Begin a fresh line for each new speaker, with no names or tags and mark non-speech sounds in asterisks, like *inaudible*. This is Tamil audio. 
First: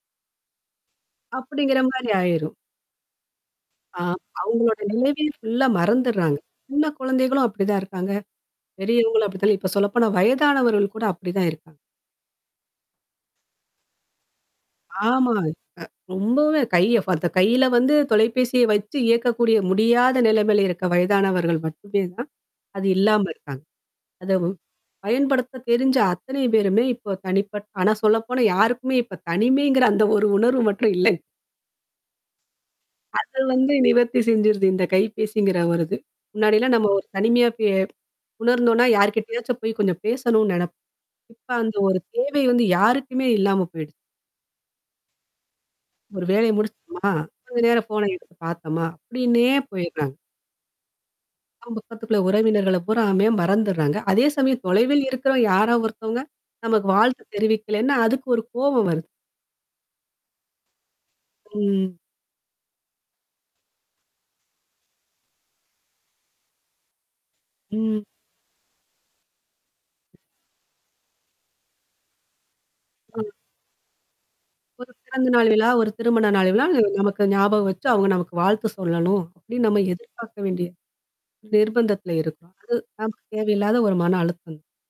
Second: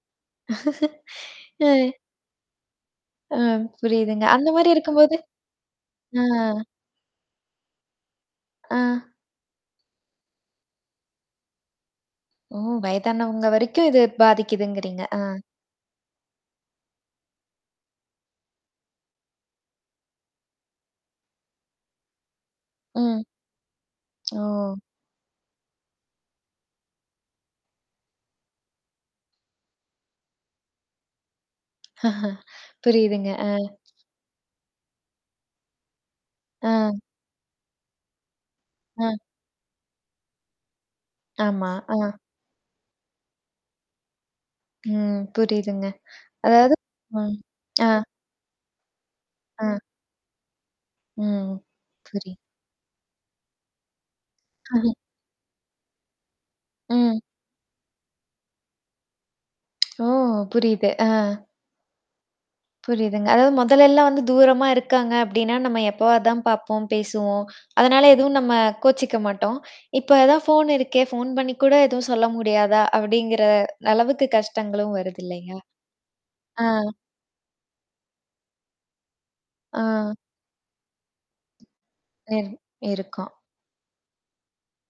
அப்படிங்கிற
அ.
மாரி ஆயிரும்.
ஆ
ஆ
புரியுதுங்க. அந்த மாதிரி
அவங்களோட
இருக்கும்போது.
நிலைவே ஃபுல்லா
அ!
மறந்துடுறாங்க. சின்ன குழந்தைகளும் அப்படிதான் இருக்காங்க.
அ.
பெரியவங்களும் அப்படித்தான். இப்போ சொல்லப்போனா வயதானவர்கள் கூட அப்படிதான் இருக்காங்க.
ஓ! வயதானவங்க வரைக்கு இது பாதிக்குதுங்கிறீங்க. ஆ.
ஆமா. அ ரொம்பவே கைய ஃப அந்த கையில வந்து தொலைபேசிய வச்சு இயக்கக்கூடிய முடியாத நிலைமையில இருக்கிற வயதானவர்கள் மட்டுமே தான் அது
ம்.
இல்லாம இருக்காங்க. அத வு
ஓ!
பயன்படுத்த தெரிஞ்ச அத்தனை பேருமே இப்போ தனிப்பட் ஆனா, சொல்லப்போனா யாருக்குமே இப்போ தனிமைங்கிற அந்த ஒரு உணர்வு மட்டும் இல்லங்.
புரியுதுங்க.
அது
அ.
வந்து நிவர்த்தி செஞ்சுடுது இந்த கைபேசிங்கிற ஒரு இது. முன்னாடிலாம் நம்ம
ஆ.
ஒரு தனிமையா *unintelligible* உணர்ந்தோனா
அ.
யார்கிட்டயாச்சும் போய் கொஞ்சம் பேசணும்னு நினைப்போம். இப்ப
ஆமா.
அந்த ஒரு
அ.
தேவை வந்து யாருக்குமே இல்லாம போயிடுச்சு.
ம். புரியுதுங்க.
ஒரு வேலையை
அதாவது
முடிச்சோமா,
ம்.
கொஞ்ச
*smacks lips*
நேரம்
அ.
ஃபோன எடுத்து பார்த்தோமா, அப்படின்னே
அ.
போயிட்றாங்க.
ம்.
அக்கம் பக்கத்துக்குள்ள
சரி.
உறவினர்கள பூராமே மறந்துடுறாங்க. அதே சமயம்
*laughs*
தொலைவில் இருக்கிற யாரா ஒருத்தவங்க, நமக்கு
ம்.
வாழ்த்து தெரிவிக்கலன்னா அதுக்கு ஒரு கோவம் வருது.
ஓ. புரியுது. ஆ.
ம்.
புரியுதுங்க. அதாவது முதலெல்லாம் வந்து தூரமா இருக்காங்க அப்படின்னா நம்ம எப்போவாது தான் பார்ப்போம் பேசுவோம்.
ம்.
அதனால எதுவும் நம்ம கோச்சிக்க மாட்டோம். இப்ப அதான் ஃபோன் இருக்கே, ஃபோன் பண்ணி கூட எதுவும் சொல்ல முடியாதா,
ஆ.
அப்படிங்கிற அளவுக்கு
ஒரு
கஷ்டங்களும் வருது
பிறந்த நாள்
இல்லைங்களா?
விழா ஒரு திருமண நாள் விழா
ஆ.
நமக்கு ஞாபகம் வச்சு அவங்க நமக்கு வாழ்த்து சொல்லணும், அப்படின்னு நம்ம
ஆ.
எதிர்பார்க்க வேண்டிய நிர்பந்தத்தில் இருக்கோம்.
*unintelligible*
அது
இருக்கும்.
தேவையில்லாத ஒரு மன அழுத்தம்.